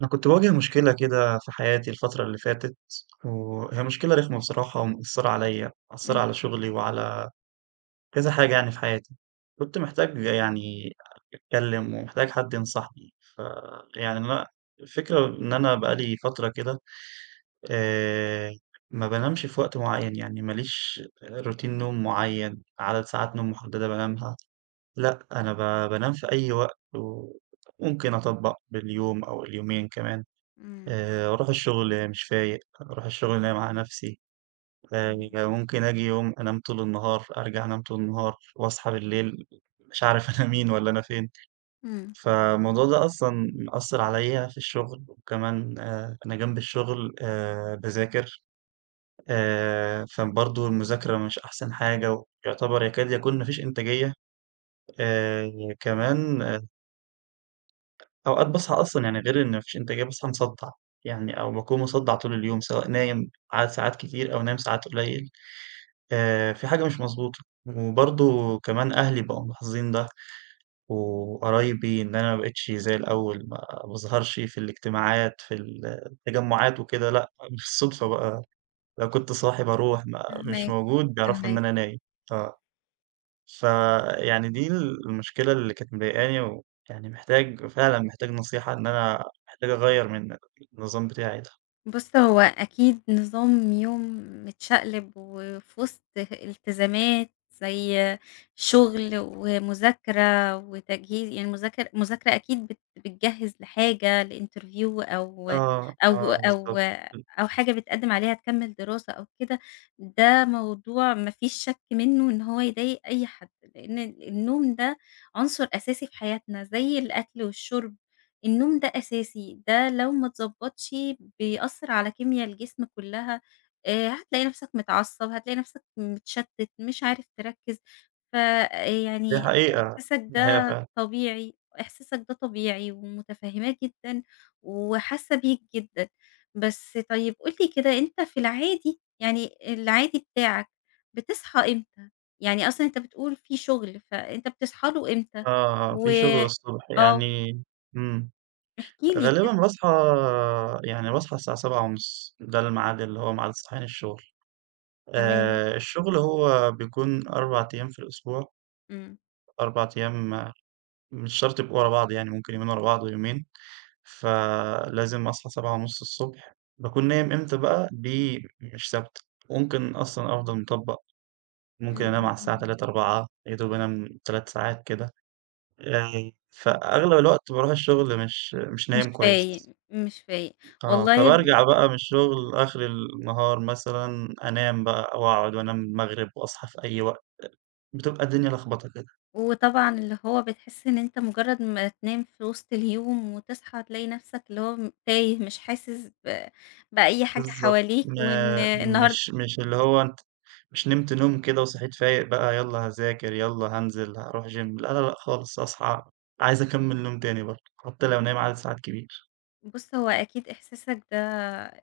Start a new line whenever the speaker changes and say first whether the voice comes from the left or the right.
right: أنا كنت باواجه مشكلة كده في حياتي الفترة اللي فاتت، وهي مشكلة رخمة بصراحة ومأثرة عليَّ، مأثرة
left: إمم.
right: على شغلي وعلى كذا حاجة يعني في حياتي، كنت محتاج يعني أتكلم ومحتاج حد ينصحني. فيعني أنا الفكرة إن أنا بقى لي فترة كده آآ ما بانامش في وقت معيّن، يعني ما ليش روتين نوم معيّن، عدد ساعات نوم محددة بانامها، لأ أنا ب بانام في أي وقت، وممكن أطبق باليوم أو اليومين كمان،
left: إمم.
right: آآ أروح الشغل مش فايق، أروح الشغل نايم على نفسي، آآ ممكن آجي يوم أنام طول النهار، أرجع أنام طول النهار وأصحى بالليل مش عارف أنا مين والّا أنا فين.
left: إمم.
right: فالموضوع ده أصلًا مأثر عليَّ في الشغل، وكمان آآ أنا جنب الشغل آآ باذاكر، آآ فبرضه المذاكرة مش أحسن حاجة، ويعتبر يكاد يكون ما فيش إنتاجية. آآ كمان أوقات باصحى أصلًا يعني غير إن ما فيش إنتاجية، باصحى مصدع يعني أو باكون مصدع طول اليوم، سواء نايم عدد ساعات كتير أو نايم ساعات قليل آآ في حاجة مش مضبوطة، وبرضه كمان أهلي بقوا ملاحظين ده وقرايبي إن أنا ما بقتش زي الأول، ما باظهرش في الاجتماعات في ال التجمعات وكده، لأ بالصدفة بقى لو كنت صاحي باروح، ما مش
left: فاهماك،
right: موجود بيعرفوا إن
left: فاهماك.
right: أنا نايم. ف فيعني دي المشكلة اللي كانت مضايقاني، ويعني محتاج فعلًا محتاج نصيحة إن أنا محتاج أغيّر من النظام بتاعي ده.
left: بُص هو أكيد نظام يوم متشقلب، وفي وسط ه التزامات زي شغل و مذاكرة وتجهي ي المذاكرة المذاكرة أكيد بت بتجهز لحاجة لinterview أو
right: آه،
left: أو
right: آه
left: أو
right: بالضبط. [unintelligible]
left: أو حاجة بتقدم عليها تكمل دراسة أو كده؛ ده موضوع ما فيش شك منّه إن هو يضايق أي حد. لأن النوم ده عنصر أساسي في حياتنا، زي الأكل والشرب النوم ده أساسي، ده لو ما اتضبطش بيأثر على كيميا الجسم كلّها، آآ هتلاقي نفسك متعصب، هتلاقي نفسك مِتشتت مش عارف تركز.
right: دي
left: فيعني
right: حقيقة،
left: إحساسك
right: دي حقيقة
left: ده
right: فعلًا.
left: طبيعي، إحساسك ده طبيعي ومتفهماه جدًا وحاسّة بيك جدًا. بس طيّب قُل لي كده أنت في العادي يعني العادي بتاعك بتصحى إمتى؟ يعني أصلًا أنت بتقول في شغل فأنت بتصحى له إمتى؟
right: آه، آه
left: و
right: في شغل الصبح،
left: آه.
right: يعني امم.
left: احكِ لي كد
right: غالبًا باصحى يعني باصحى الساعة 7:30، ده الميعاد اللي هو ميعاد صحيان الشغل.
left: تمام.
right: آآ الشغل هو بيكون 4 أيّام في الأسبوع
left: امم.
right: 4 أيّام مش شرط يبقوا ورا بعض، يعني ممكن يومين ورا بعض ويومين. فلازم أصحى 7:30 الصبح، باكون نايم إمتى بقى؟ دي مش ثابتة،، ممكن أصلًا أفضل مِطَبق،
left: إمم
right: ممكن أنام
left: إمم
right: على الساعة
left: إمم.
right: 3:00 4:00 يا دوب أنام 3 ساعات كده، آآ فأغلب الوقت باروح الشغل مش مش
left: مش
right: نايم كويّس.
left: فايق مش فايق
right: آه
left: والله
right: فبارجع بقى من الشغل آخر النهار مثلًا أنام بقى أو أقعد وأنام المغرب وأصحى في أي وقت، بتبقى الدنيا لخبطة كده.
left: وطبعًا اللي هو بتحس إن أنت مجرّد ما تنام في وسط اليوم وتصحى تلاقي نفسك اللي هو م تايه، مش حاسس ب بأي حاجة
right: بالضبط،
left: حواليك، وإن
right: ما
left: النهارد
right: مش مش اللي هو أنت، مش نمت نوم كده وصحيت فايق بقى يلّا هاذاكر يلّا هانزل هاروح جيم؛ لأ لأ لأ خالص، أصحى عايز أكمل نوم تاني برضو حتّى لو نايم عدد ساعات كبير.
left: بُص هو أكيد إحساسك ده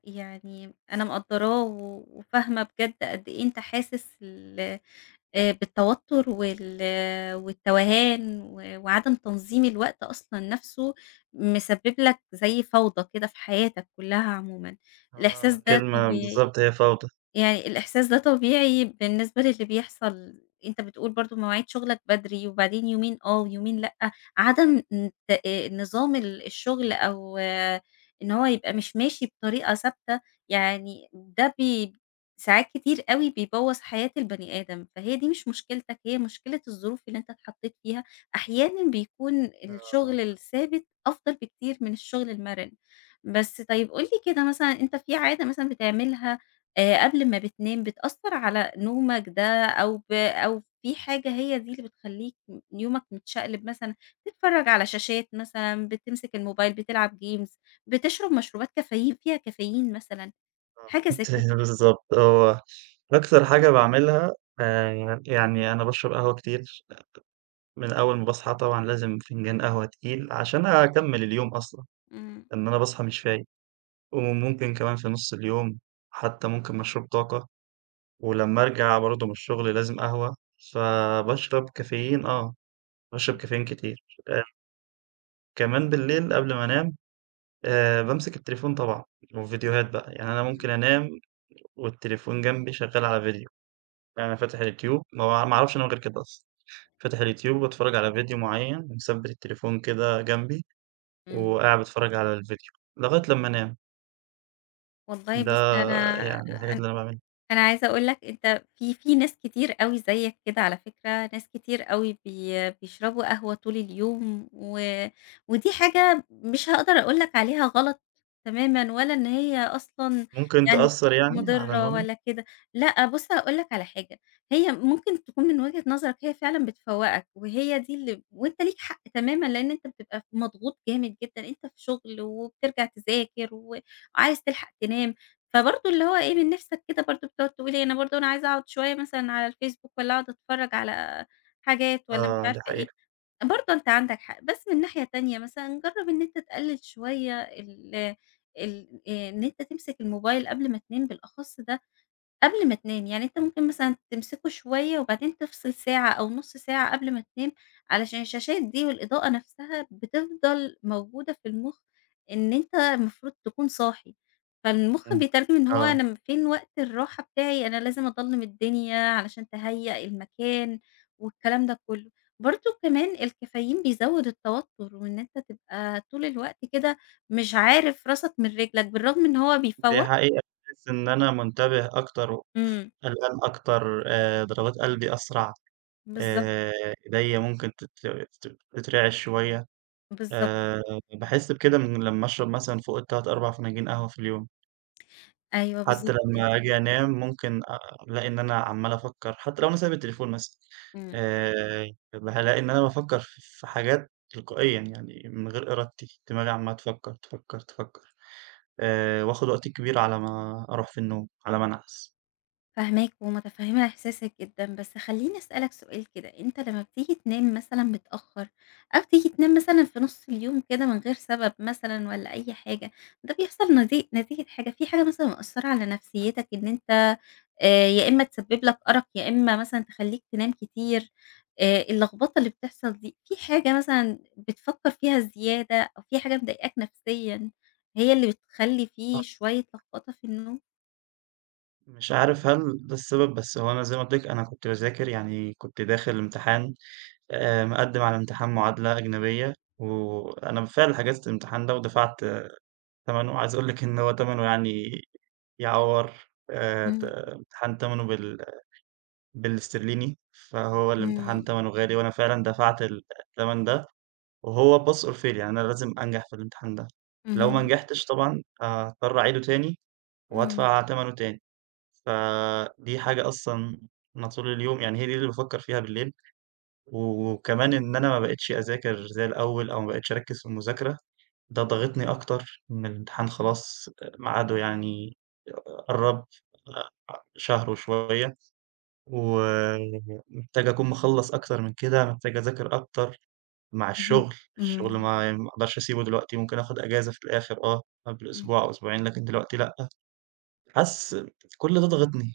left: يعني، أنا مقدراه و وفاهمة بجد قد إيه أنت حاسس ال آآ بالتوتر وال والتوهان و وعدم تنظيم الوقت أصلًا نفسه، مسبب لك زيّ فوضى كده في حياتك كلها عمومًا، الإحساس
right: آه،
left: ده
right: كلمة
left: طبيعي،
right: بالضبط هي فوضى.
left: يعني الإحساس ده طبيعي بالنسبة للي بيحصل، أنت بتقول برضه مواعيد شغلك بدري وبعدين يومين آه ويومين لأ، عدم ن آآ، نظام ال الشغل أو، إن هو يبقى مش ماشي بطريقة ثابتة، يعني ده بي ساعات كتير أوي بيبوظ حياة البني آدم، فهي دي مش مشكلتك هي مشكلة الظروف اللي أنت اتحطيت فيها، أحيانًا بيكون
right: أها.
left: الشغل الثابت أفضل بكتير من الشغل المرن. بس طيب قُل لي كده مثلًا أنت في عادة مثلًا بتعملها آآ، قبل ما بتنام بتأثر على نومك ده، أو ب أو في حاجة هي دي اللي بتخليك يومك متشقلب مثلًا، تتفرج على شاشات مثلًا، بتمسك الموبايل بتلعب Games بتشرب مشروبات كافيين فيها كافيين مثلًا،
right: آه،
left: حاجة زي
right: أنتِ
left: كده؟
right: بالضبط هو، أكتر حاجة باعملها آآ، يعني أنا باشرب قهوة كتير، من أول ما باصحى طبعًا لازم فنجان قهوة تقيل، عشان أكمل اليوم أصلًا،
left: إمم.
right: لإن أنا باصحى مش فايق، وممكن كمان في نُص اليوم حتى ممكن مشروب طاقة، ولما أرجع برضه من الشغل لازم قهوة، فباشرب كافيين آه، باشرب
left: [unintelligible]
right: كافيين كتير أ كمان باللّيل قبل ما أنام، آآ بامسك التليفون طبعًا والڤيديوهات بقى. يعني أنا ممكن
left: [unintelligible]
right: أنام والتليفون جنَبي شغّال على ڤيديو، ففاتح الYouTube ما با ما أعرفش أنام غير كده أصلًا. فاتح الYouTube وباتفرّج على ڤيديو مُعيّن ومثبِّت التليفون كده جنبي،،
left: امم.
right: وقاعد باتفرّج على الڤيديو لغاية لمّا أنام.
left: والله
right: ده
left: بُصّ أنا
right: يعني الحاجات
left: أن
right: إللّي أنا باعمِلها.
left: أنا عايزة أقول لك أنت في في ناس كتير أوي زيّك كده على فكرة، ناس كتير أوي بي بيشربوا قهوة طول اليوم و ودي حاجة م مش هاقدر أقول لك عليها غلط تمامًا ولا إن هي أصلًا
right: ممكن
left: يعني
right: تأثّر يعني، على
left: مُضرّة
right: نومي؟
left: ولا كده. لأه بُصّ هاقول لك على حاجة، هي ممكن تكون من وجهة نظرك هي فعلًا بتفوقك وهي دي إللّي ب وأنت ليك حق تمامًا؛ لأن أنت بتبقى ف مضغوط جامد جدًا، أنت في شغل وبترجع تذاكر وعايز تلحق تنام، فبرضه إللّي هو إيه من نِفسك كده برضو بتقعد تقول إيه؟ أنا برضو أنا عايز أقعد شويّة مثلًا على الFcebook والّا أقعد أتفرّج على حاجات والّا مش
right: آه، دي
left: عارفة إيه،
right: حقيقة.
left: برضو أنت عندك حق. بس من ناحية تانية مثلًا جرّب إن أنت تقلل شويّة ال ال إن أنت تمسك الموبايل قبل ما تنام بالأخص ده قبل ما تنام. يعني أنت ممكن مثلًا تمسكُه شويّة وبعدين تفصل ساعة أو نُص ساعة قبل ما تنام علشان الشاشات دي والإضاءة نفسها بتفضل موجودة في المخ، إن أنت المفروض تكون صاحي، فالمخ
right: امم،
left: بيترجم إن هو
right: آه.
left: أنا امم فين وقت الرّاحة بتاعي؟ أنا لازم أضلَّم الدِّنيا علشان تهيأ المكان والكلام ده كلّه. برضو كمان الكافايين بيزوّد التوتّر وإن أنت تبقى طول الوقت كده مش عارف راسَك من رِجلَك بالرغم من إن هو
right: دي
left: بيفوّق
right: حقيقة باحسّ إن أنا مُنتَبِه أكتر و
left: امم.
right: ف قلقان أكتر آآ ضربات قلبي أسرع
left: بالضبط.
right: آآ أيدَيّا ممكن تتر تت تترعش شويّة
left: بالضبط.
right: آآ باحس بكده من لمّا أشرب مثلًا فوق ال3 4 فناجين قهوة في اليوم!
left: أيوه
right: حتى
left: بالضبط كده.
right: لمّا آجي أنام ممكن أ ألاقي إن أنا عمّال أفكر، حتى لو أنا سايب التليفون مثلًا
left: امم.
right: آآ بابقى هالاقي إن أنا بافكر ف في حاجات تلقائيًا، يعني من غير إرادتي دماغي عمّالة تفكر تفكر تفكر، آآ وآخد وقت كبير على ما أروح في النوم، على ما أنعس.
left: فاهماك ومتفهمة إحساسك جدًا، بس خليني أسألك سؤال كده أنت لمّا بتيجي تنام مثلًا متأخر، أو تيجي تنام مثلًا في نص اليوم كده من غير سبب مثلًا والّا أي حاجة، ده بيحصل نتي نتيجة حاجة في حاجة مثلًا مأثرة على نفسيتك، إن أنت آآ يا إما تسبب لك أرق، يا إما مثلًا تخليك تنام كتير، آآ اللخبطة اللي بتحصل دي في حاجة مثلًا بتفكر فيها زيادة، أو في حاجة مضايقاك نفسيًا هي اللي بتخلي في شوية
right: [unintelligible]
left: لخبطة في النوم؟
right: مش عارف هل ده السبب، بس هو أنا زي ما قُلت لِك أنا كنت باذاكر، يعني كنت داخل امتحان آآ مقدم على امتحان معادلة أجنبية و وأنا بالفعل حجزت الامتحان ده ودفعت تمنه. عايز أقول لِك إن هو تمنه يعني يعوّر آآ ت
left: امم.
right: امتحان تمنه بال بالإسترليني، فهو الامتحان
left: امم.
right: تمنه غالي، وأنا فعلًا دفعت ال التمن ده، وهو pass or fail يعني أنا لازم أنجح في الامتحان ده، لو ما
left: اهم.
right: نجحتش طبعًا آآ هاضطر أعيده تاني،
left: امم.
right: وأدفع تمنه تاني. ف دي حاجة أصلًا م طول اليوم، يعني هي دي اللي بافكر فيها بالليل و وكمان إن أنا ما بقيتش أذاكر زي الأول أو ما بقيتش أركز في المذاكرة، ده ضاغطني أكتر إن الامتحان خلاص آآ ميعاده يعني ق ق قرّب، أ أ شهر وشوية، و محتاج أكون مخلّص أكتر من كده، محتاج أذاكر أكتر مع
left: اهم،
right: الشغل، الشغل
left: امم.
right: ما ي ما أقدرش أسيبه دلوقتي، ممكن آخد إجازة في الآخر آه، قبل
left: امم.
right: أسبوع أو أسبوعين لكن دلوقتي لأ. حاسس كل ده ضاغطني،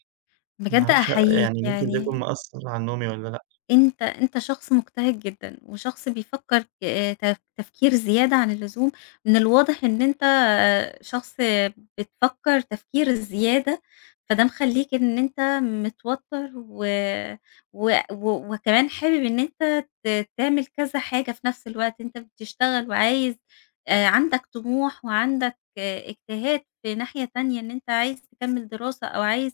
right: ما
left: بجد
right: أعرفش
left: أحييك
right: يعني ممكن ده يكون
left: يعني
right: مأثر على نومي والّا لأ.
left: أنت أنت شخص مجتهد جدًا وشخص بيفكر ك تف تفكير زيادة عن اللزوم، من الواضح إن أنت شخص بتفكر تفكير الزيادة، فده مخليك إن أنت متوتر و وأ و وكمان حابب إن أنت ت تعمل كذا حاجة في نفس الوقت، أنت بتشتغل وعايز، آآ، عندك طموح وعندك اجتهاد في ناحية تانية، إن أنت عايز تكمل دراسة أو عايز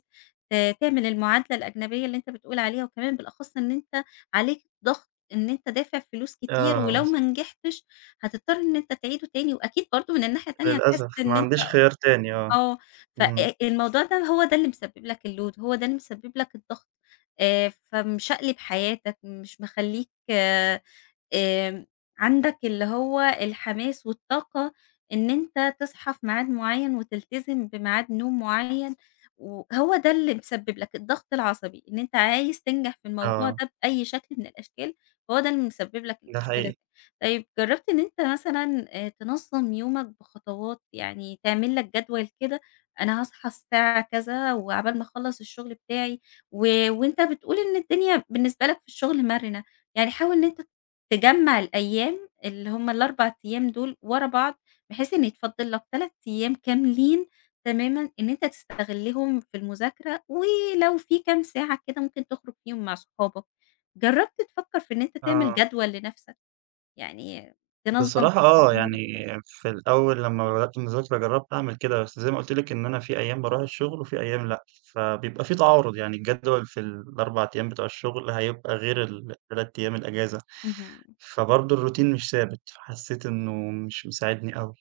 left: ت تعمل المعادلة الأجنبية اللي أنت بتقول عليها، وكمان بالأخص إن أنت عليك ضغط إن أنت دافع فلوس كتير
right: آه
left: ولو
right: بالظ
left: ما نجحتش هتضطر إن أنت تعيده تاني، وأكيد برضه من الناحية التانية هتحس
right: للأسف ما
left: إن أنت
right: عنديش خيار تاني آه.
left: آه ف
right: امم.
left: أ الموضوع ده هو ده اللي مسبب لك الload، هو ده اللي مسبب لك الضغط، آآ فمشقلب حياتك، مش مخليك، آمم، عندك اللي هو الحماس والطاقة إن أنت تصحى في ميعاد معيّن وتلتزم بميعاد نوم معيّن، وهو ده اللي مسبب لك الضغط العصبي إن أنت عايز تنجح في الموضوع
right: آه.
left: ده بأي شكل من الأشكال، فهو ده اللي مسبب لك
right: ده
left: المشكلة
right: حقيقي.
left: دي. طيب جربت إن أنت مثلًا آآ تنظم يومك بخطوات، يعني تعمل لك جدول كده أنا هاصحى الساعة كذا وعقبال ما أخلص الشغل بتاعي، و وأنت بتقول إن الدنيا بالنسبة لك في الشغل مرنة، يعني حاول إن أنت ت تجمع الأيام اللي هم ال4 أيام دول ورا بعض، بحيث إن يتفضى لك 3 أيام كاملين تمامًا، إن أنت تستغلهم في المذاكرة، ولو في كام ساعة كده ممكن تخرج فيهم مع صحابك. جربت تفكر في إن أنت تعمل
right: آه.
left: جدول لنفسك، يعني تنظم
right: بصراحة آه،
left: أمورك؟
right: يعني في الأول لمّا بدأت مذاكرة جرّبت أعمل كده، بس زي ما قلت لِك إن أنا في أيام باروح الشغل وفي أيام لأ، فبيبقى في تعارض يعني الجدول في ال4 أيام بتوع الشغل، هيبقى غير ال3 أيام الأجازة،
left: اهم.
right: فبرضه الروتين مش ثابت، فحسيت إنه مش مساعدني أوي.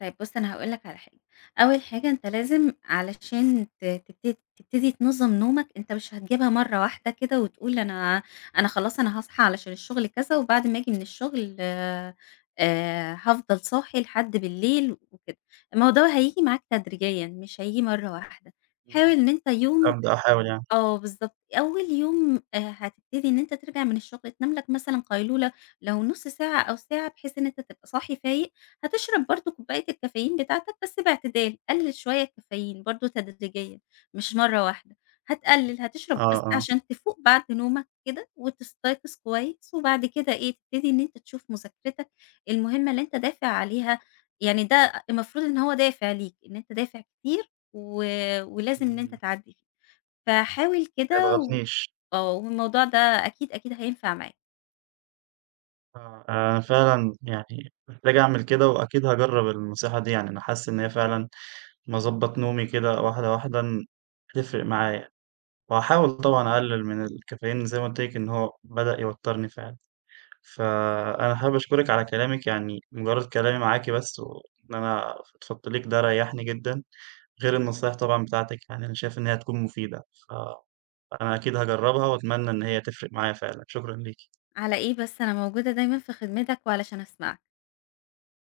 left: طيب بُص أنا هاقول لك على حاجة، أول حاجة أنت لازم علشان ت تبت تبتدي تنظم نومك أنت مش هتجيبها مرة واحدة كده وتقول أنا أنا خلاص أنا هاصحى علشان الشغل كذا وبعد ما آجي من الشغل آآ، آآ هافضل صاحي لحد بالليل وكده، الموضوع هييجي معاك تدريجيًا، مش هييجي مرة واحدة. حاول
right: اهم.
left: إن أنت يوم
right: أبدأ أحاول يعني.
left: آه بالضبط أول يوم آآ هتبتدي إن أنت ترجع من الشغل تنام لك مثلًا قيلولة، لو نص ساعة أو ساعة بحيث إن أنت تبقى صاحي فايق، هتشرب برضه كوباية الكافيين بتاعتك بس باعتدال، قلل شوية الكافيين برضه تدريجيًا، مش مرة واحدة،
right: [unintelligible]
left: هتقلل هتشرب بس
right: آه، آه.
left: عشان تفوق بعد نومك كده، وتستيقظ كويس وبعد كده إيه تبتدي إن أنت تشوف مذاكرتك المهمة اللي أنت دافع عليها، يعني ده المفروض إن هو دافع ليك إن أنت دافع كتير و ولازم إن أنت
right: إمم.
left: تعدّي فحاول
right: ما
left: كده و
right: يضغطنيش.
left: آه والموضوع ده أكيد، أكيد هينفع معك.
right: آه، أنا فعلًا يعني، محتاج أعمل كده وأكيد هاجرب النصيحة دي يعني، أنا حاسس إن هي فعلًا لما اضَبَّط نومي كده واحدة واحدة إن هتفرق معايا، وهاحاول طبعًا أقلل من الكافيين زي ما قلت لِك إنه هو بدأ يوترني فعلًا، فأنا حابب أشكرِك على كلامِك يعني مجرد كلامي معاكِ بس، وإن أنا فضفضت ليكِ ده ريحني جدًا، غير النصايح طبعًا بتاعتِك يعني أنا شايف إن هي هتكون مفيدة. ف أنا أكيد هاجربها، وأتمنى إن هي تفرق معايا فعلًا، شكرًا ليكِ.
left: على إيه بس أنا موجودة دايمًا في خدمتك وعلشان أسمعك.